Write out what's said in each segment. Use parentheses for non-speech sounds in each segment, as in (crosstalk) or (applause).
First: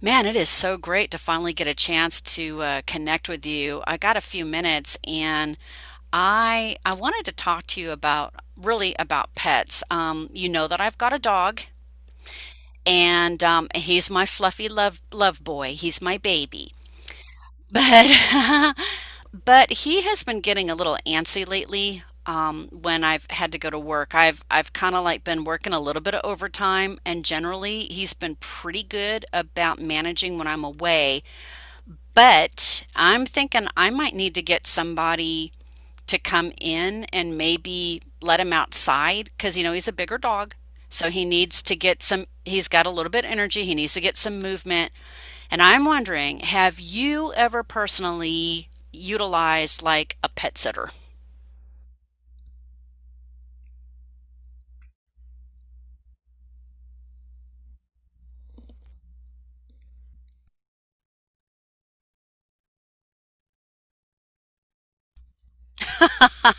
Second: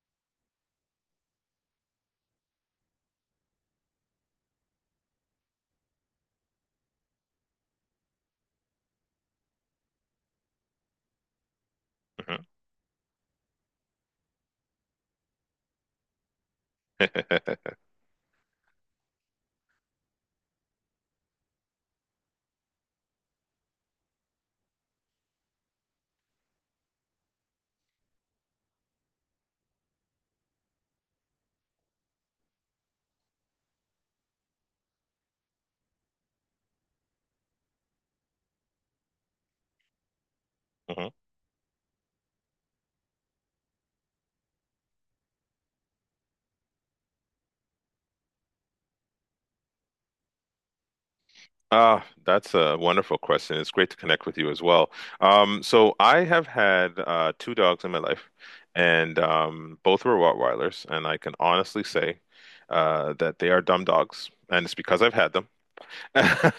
Man, it is so great to finally get a chance to connect with you. I got a few minutes and I wanted to talk to you about really about pets. You know that I've got a dog Hmm. and he's my fluffy love boy. He's my baby. But (laughs) but he has been getting a little antsy lately when I've had to go to work. I've kind of like been working a little bit of overtime and generally he's been pretty good about managing when I'm away, but I'm thinking I might need to get somebody to come in and maybe let him outside because, you know, he's a bigger dog. Hmm. So he needs to get some, he's got a little bit of energy. He needs to get some movement. And I'm wondering, have you ever personally utilized like a pet sitter? Ah, that's a wonderful question. It's great to connect with you as well. So I have had two dogs in my life, and both were Rottweilers, and I can honestly say that they are dumb dogs, and it's because I've had them, (laughs)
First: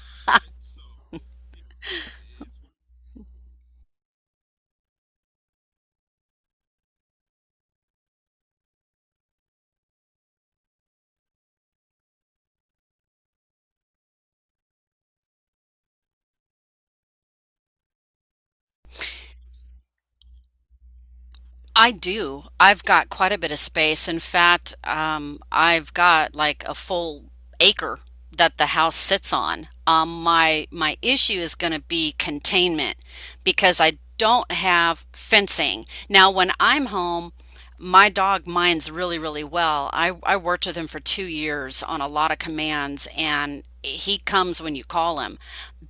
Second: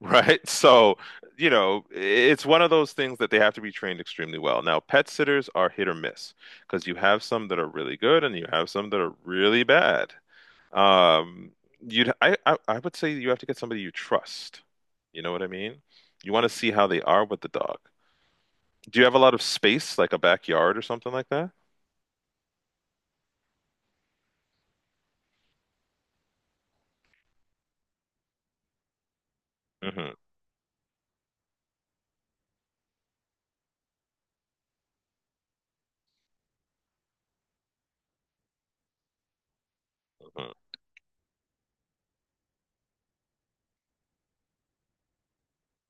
right? So, it's one of those things that they have to be trained extremely well. Now, pet sitters are hit or miss because you have some that are really good, and you have some that are really bad. Um, you'd I would say you have to get somebody you trust. You know what I mean? You want to see how they are with the dog. Do you have a lot of space, like a backyard or something like that? I do. I've got quite a bit of space. In fact, I've got like a full acre that the house sits on. Mm-hmm. My issue is going to be containment because I don't have fencing. Now, when I'm home, my dog minds really, really well. I worked with him for 2 years on a lot of commands, and he comes when you call him.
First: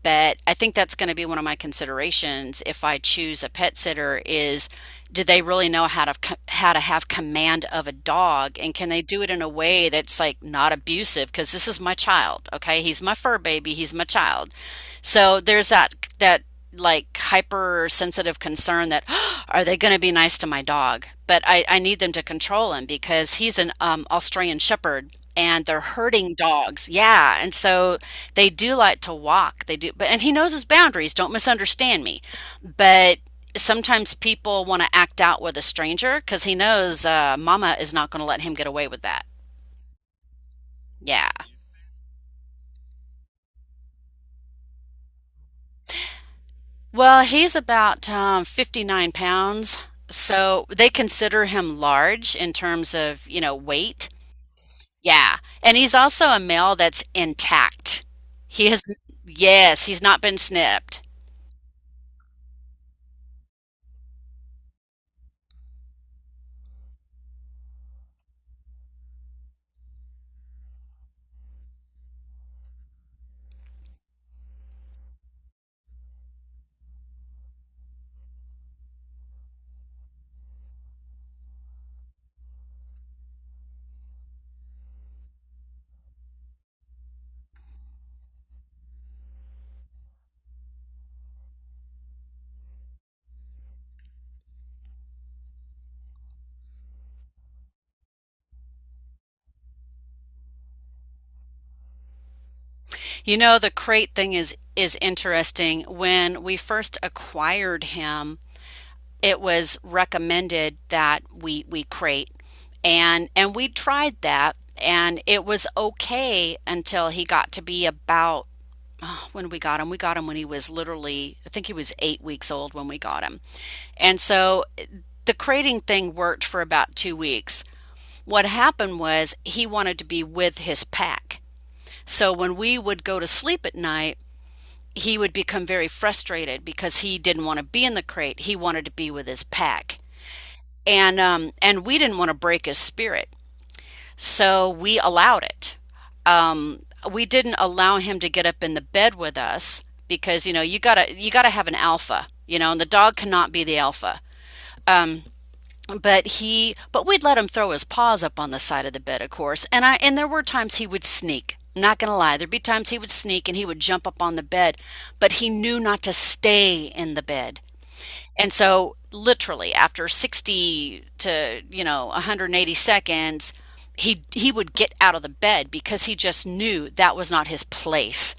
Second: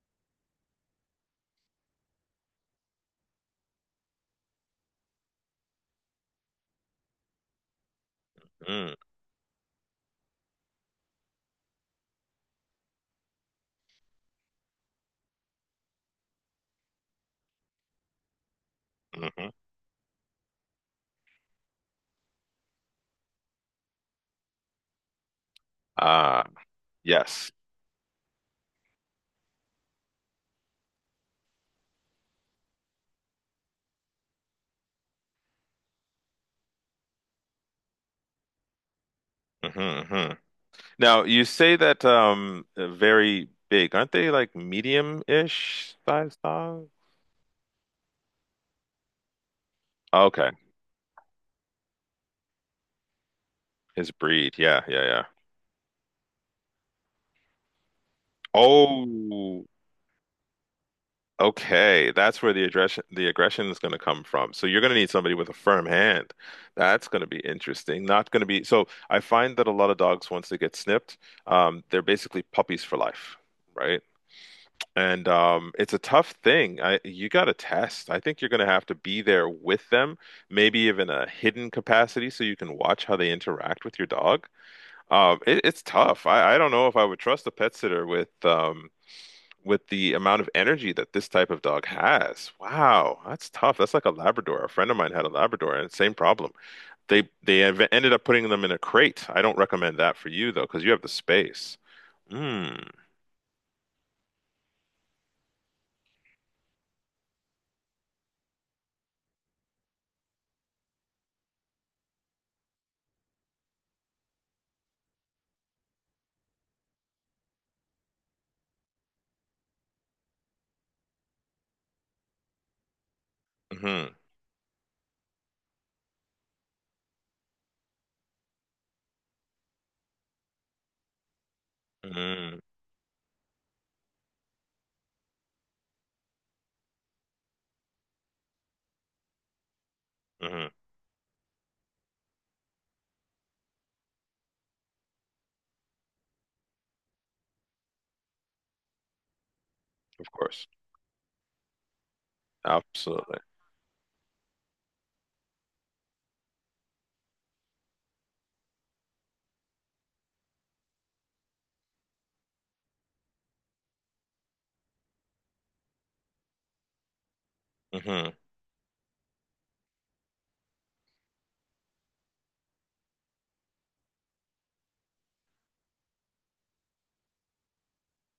But I think that's going to be one of my considerations if I choose a pet sitter is do they really know how to how to have command of a dog, and can Hmm. they do it in a way that's like not abusive, because this is my child. Okay, he's my fur baby, he's my child. So there's that, that like hypersensitive concern that (gasps) oh, Hmm. are they going to be nice to my dog? But I need them to control him because he's an Australian Shepherd and they're herding Ah, dogs. Yeah, and yes. so they do like to walk. They do, but and he knows his boundaries. Don't misunderstand me. But sometimes people want to act out with a stranger because he knows Mama is not going to let him get away with that. Hmm. Hmm. Now Yeah. you say that very big, aren't they like medium-ish size dog? Well, he's about 59 pounds, Okay, so they consider him large in terms of, you know, weight. his breed. Yeah, yeah, yeah. Yeah. And he's also a male that's intact. He has, Oh, yes, he's not been snipped. okay, that's where the aggression is going to come from. So you're going to need somebody with a firm hand. That's going to be interesting. Not going to be so. I find that a lot of dogs, once they get snipped, they're basically puppies for life, right? And it's a tough thing. I You got to test. I think you're going to have to be there with them, maybe even a hidden capacity, so you can watch how they interact with your dog. It's tough. I don't know if I would trust a pet sitter with with the amount of energy that this type of dog has. Wow, that's tough. That's like a Labrador. A friend of mine had a Labrador and same problem. They ended up putting them in a crate. I don't recommend that for you though, because you have the space. Mm. You know, the crate thing is interesting. When we first acquired him, it was recommended that we crate. And we tried that and it was okay until he got to be about (sighs) oh, when we got him when he was literally, I think he was 8 weeks old when we got him. Mm-hmm. And so the crating thing worked for about 2 weeks. What happened was he wanted to be with his pack. So when Mm-hmm. we would go to sleep at night, he would become very frustrated because he didn't want to be in the crate. He wanted to be with his pack. Mm-hmm. And we didn't want to break his spirit. So we allowed it. Um, we didn't allow him to get up in the bed with us Of because you know course. you gotta have an alpha, you know, and the dog Absolutely. cannot be the alpha. But he, but we'd let him throw his paws up on the side of the bed, of course. And I and there were times he would sneak. I'm not gonna lie, there'd be times he would sneak and he would jump up on the bed, but he knew not to stay in the bed. Mm-hmm. And so, literally, after 60 to, you know, 180 seconds, he would get out of the bed because he just knew that was not his place.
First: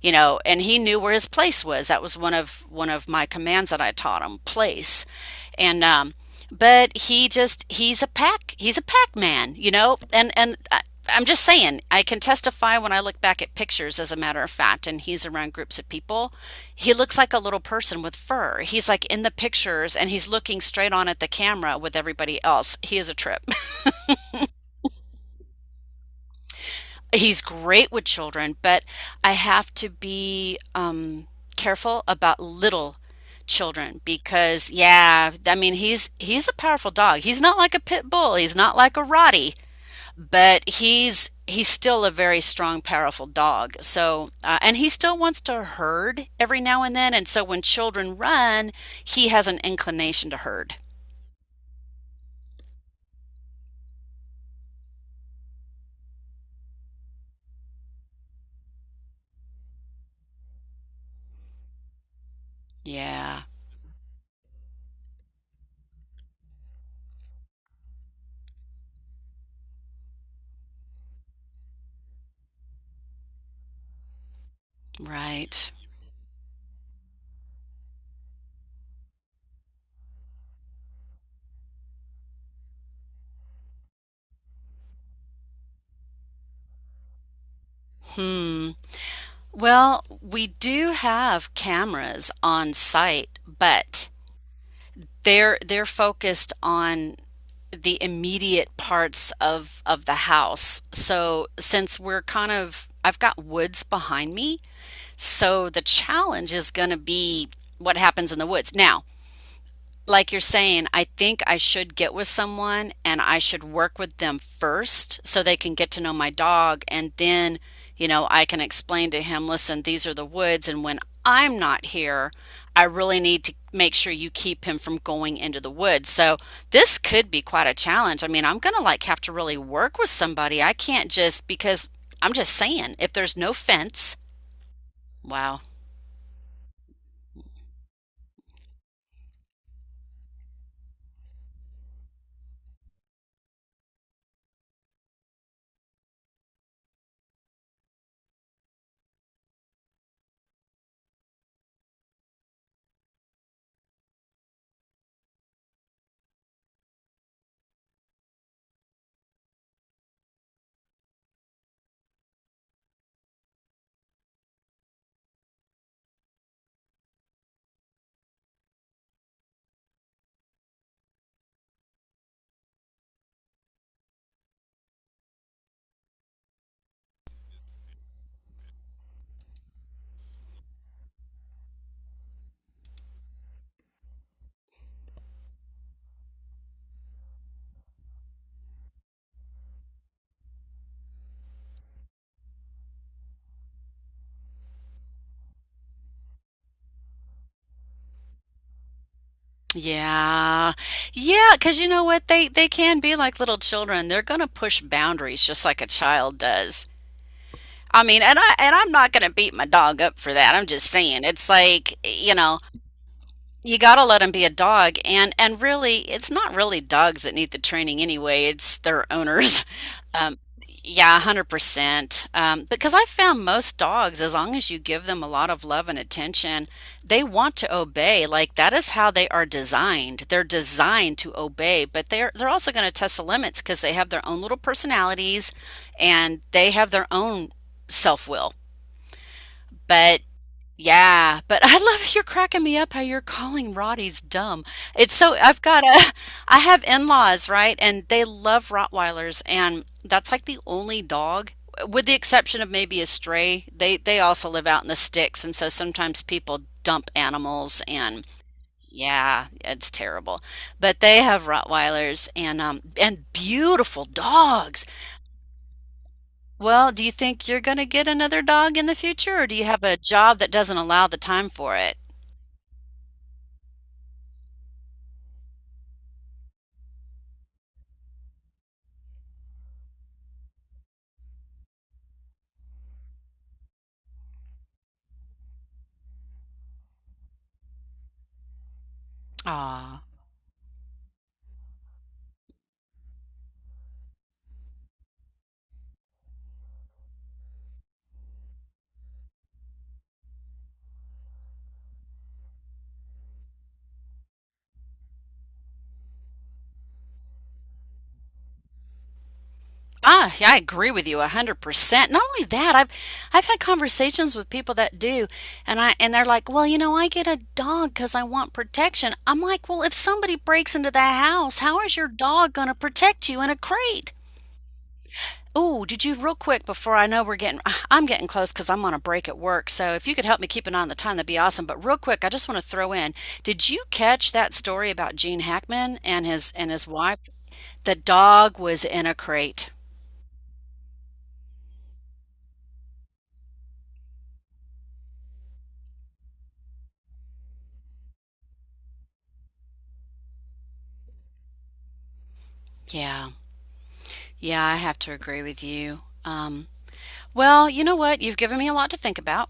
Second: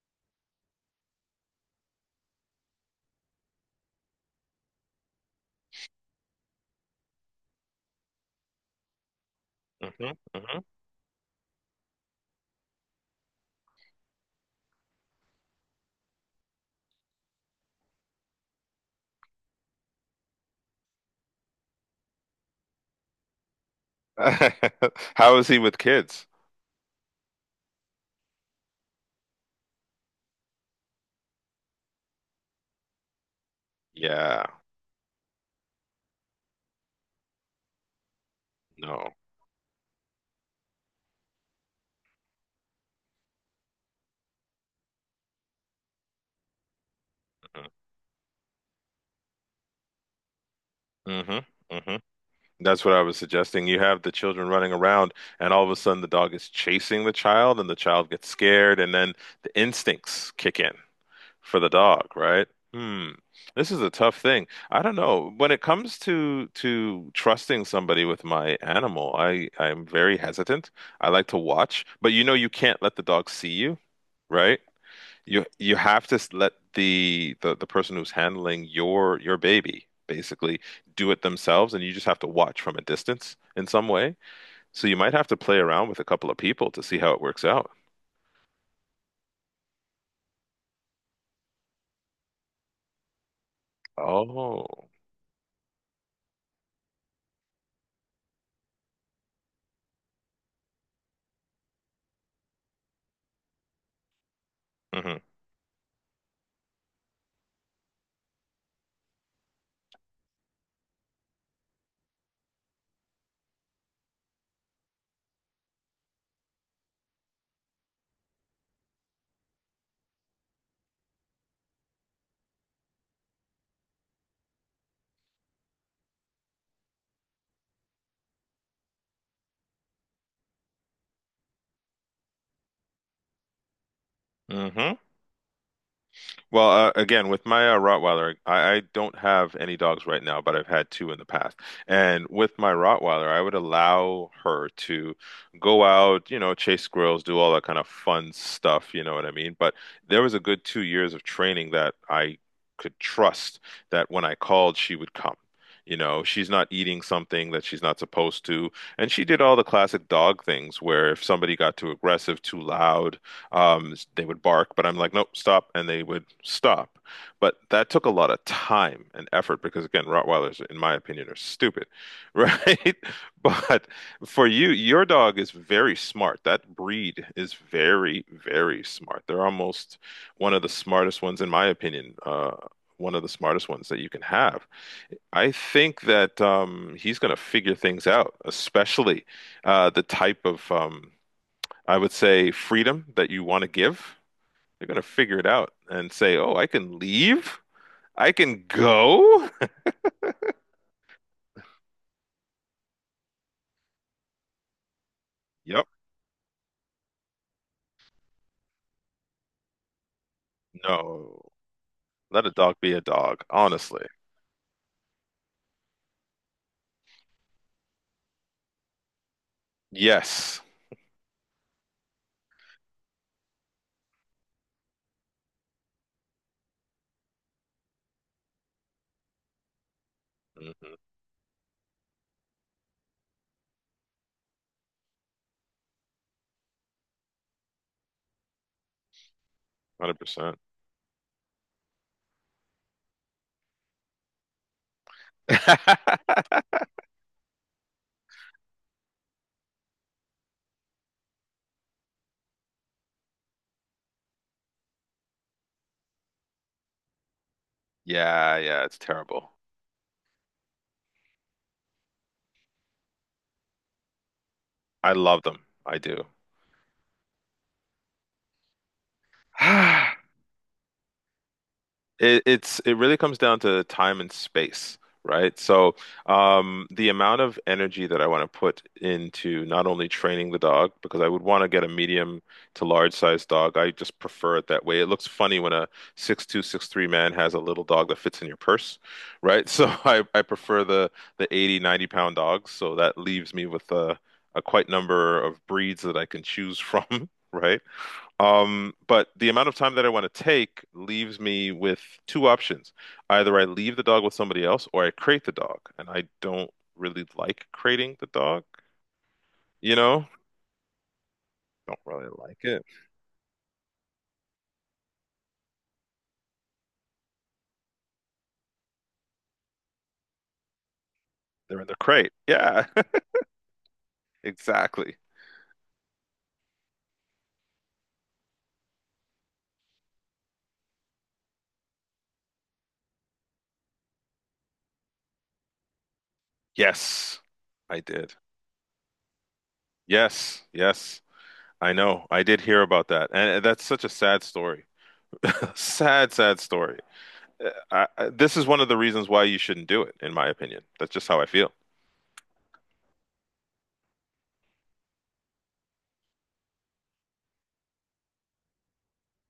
You know, and he knew where his place was. That was one of my commands that I taught him, place. And but he just he's a pack man, you know, Mm-hmm. and I'm just saying I can testify when I look back at pictures, as a matter of fact, and he's around groups of people, he looks like a little person with fur. He's like in the pictures and he's looking straight on at the camera with everybody else. He is a trip. (laughs) Mm-hmm. (laughs) How is he with kids? He's great with children, but I have to be careful about little children Yeah. because yeah, I mean he's a powerful dog. He's not like a pit bull. He's not like a No. Rottie. But he's still a very strong, powerful dog. So, and he still wants to herd every now and then. And so, when Mm-hmm. children run, he has an inclination to herd. Mm-hmm. Mm-hmm. That's what I was suggesting. You have the children running around, and all of a sudden the dog is chasing the child, and the child gets scared, and then the instincts kick in for the dog, right? Hmm. Yeah, This is a tough thing. I don't know. When it comes to trusting somebody with my animal, I'm very hesitant. I like to watch, but you know you can't let the dog see you, right? you right. you have to let the person who's handling your baby basically do it themselves, and you just have to watch from a distance in some way. So you might have to play around with a couple of people to see how it works out. Hmm. Well, we do have cameras on site, but Oh. they're focused on the immediate parts of the house. So, since we're kind of I've got woods behind me, so the challenge is going to be what happens in the woods. Now, like you're saying, I think I should get with someone and I should work with them first so they can get to know my dog. And then, you know, I can explain to him, listen, these are the woods. And when I'm not here, I really need to make sure you keep him from going into the woods. So this could be quite a challenge. I mean, I'm going to like have to really work with somebody. I can't just because I'm just saying, if there's no fence, Mm-hmm. wow. Well, again, with my Rottweiler, I don't have any dogs right now, but I've had two in the past. And with my Rottweiler, I would allow her to go out, chase squirrels, do all that kind of fun stuff, you know what I mean? But there was a good 2 years of training that I could trust that when I called, she would come. You know, she's not eating something that she's not supposed to. And she did all the classic dog things where if somebody got too aggressive, too loud, they would bark, but I'm like, nope, stop, and they would stop. But that took a lot of time and effort because, again, Rottweilers, in my opinion, are stupid, (laughs) right? But for you, your dog is very smart. That breed is very, very smart. They're almost one of the smartest ones, in my opinion, one of the smartest ones that you can have. I think that he's going to figure things out, especially the type of, I would say, freedom that you want to give. They're gonna figure it out and say, "Oh, I can leave. I can go." (laughs) Yeah. Yeah, because you know what? They can be like little children. They're gonna push boundaries just like a Yep. child does. I mean, and I and I'm not gonna beat my dog up for that. I'm just saying. It's No. like, you Let a know, dog be a dog, you got to honestly. let them be a dog, and really it's not really dogs that need the training anyway, it's their owners. (laughs) um, Yes. yeah, 100%. Because I found most dogs, as long as you give them a lot of love and attention, they want to obey. Like that is how they are designed. They're Hmm. designed to obey, but they're also going to test the limits because they have their own little personalities and they have their own self-will. But 100%. yeah, but I love you're cracking me up how you're calling Rotties dumb. It's so I've got a (laughs) (laughs) I have in-laws, right? And they love Rottweilers and that's like the only dog with the exception of maybe a stray. They also live out in the sticks and so sometimes people dump animals and Yeah, yeah, it's yeah, terrible. it's terrible. But they have Rottweilers and beautiful dogs. I love them. I do. Well, do you think you're going to get another dog in the future or do you have a (sighs) job that doesn't allow the time for it? It really comes down to time and space, right? So, the amount of energy that I want to put into not only training the dog, because I would want to get a medium to large size dog. I just prefer it that way. It looks funny when a 6'2", 6'3" man has a little dog that fits in your purse, right? (laughs) So Ah, I prefer the 80, 90 pound dogs. So that leaves me with a quite number of breeds that I can choose from, (laughs) right? But the amount of time that I want to take leaves me with two options. Either I leave the dog with somebody else or I crate the dog. And I don't really like crating the dog, you know? ah, yeah, I agree with you Don't 100%. Not really only like that, it. I've had conversations with people that do and I and they're like, "Well, you know, I get a dog 'cause I want protection." I'm like, "Well, if somebody breaks into the house, how They're in is the your crate. dog going to Yeah, protect you in a crate?" (laughs) exactly. Oh, did you real quick before I know we're getting (sighs) I'm getting close 'cause I'm on a break at work. So if you could help me keep an eye on the time, that'd be awesome. But real quick, I just want to throw in, did you catch that story about Gene Hackman and his wife? Yes, The I did. dog was in a crate. Yes, yes. I know. I did hear about that. And that's such a sad story. (laughs) Sad, sad story. This is one of the reasons why you shouldn't do it, in my opinion. That's just how I feel. Yeah. Yeah, I have to agree with you. Well, you know what? You've given me a lot to think about.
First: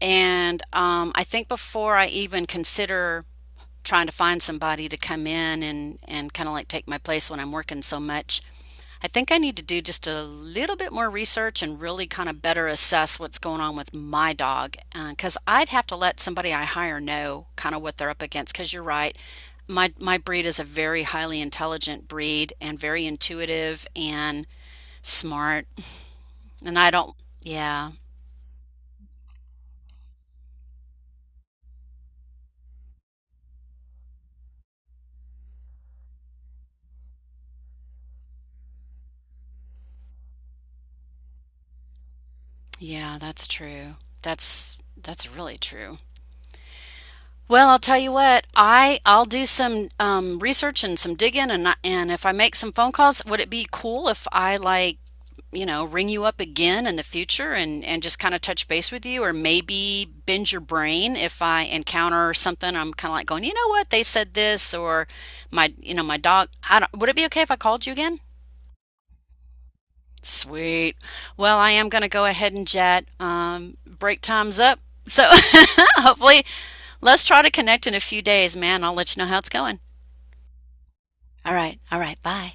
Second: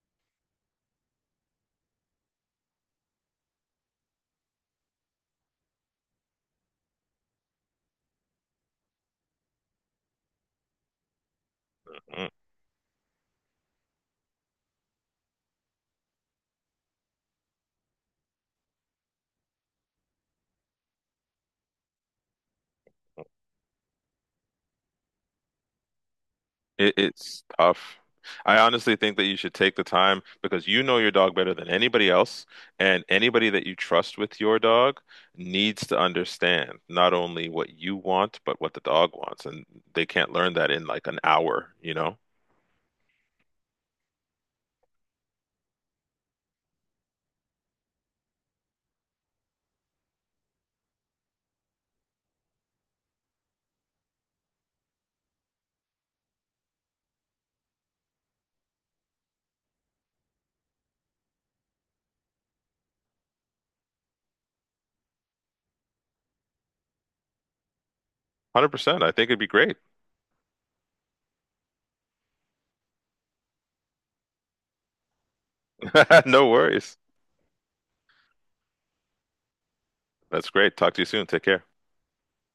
And I think before I even consider trying to find somebody to come in and kind of like take my place when I'm working so much, I think I need to do just a little bit more research and really kind of better assess what's going on with my dog. Because I'd have to let somebody I hire know kind of what they're up against. Because you're right, my breed is a very highly intelligent breed and very intuitive and smart and I It, don't, it's yeah, tough. I honestly think that you should take the time because you know your dog better than anybody else, and anybody that you trust with your dog needs to understand not only what you want, but what the dog wants. And they can't learn that in like an hour, you know? yeah, that's true. That's really true. Well, I'll tell you what, I'll do some research and some digging, and and if I make some phone calls, would it be cool if I like you know ring you up again in the future and just kind of touch base with you, or maybe bend your brain if I encounter something I'm kind of like going, you know what, they said this, or my you know my dog. I don't. Would it be okay if I called you again? 100%. I think it'd be great. Sweet. Well, I am going to go ahead and jet. Break time's up. So (laughs) (laughs) hopefully, No worries. let's try to connect in a few days, man. I'll let you know how it's going. That's great. Talk to you soon. Take All care. right. All right. Bye.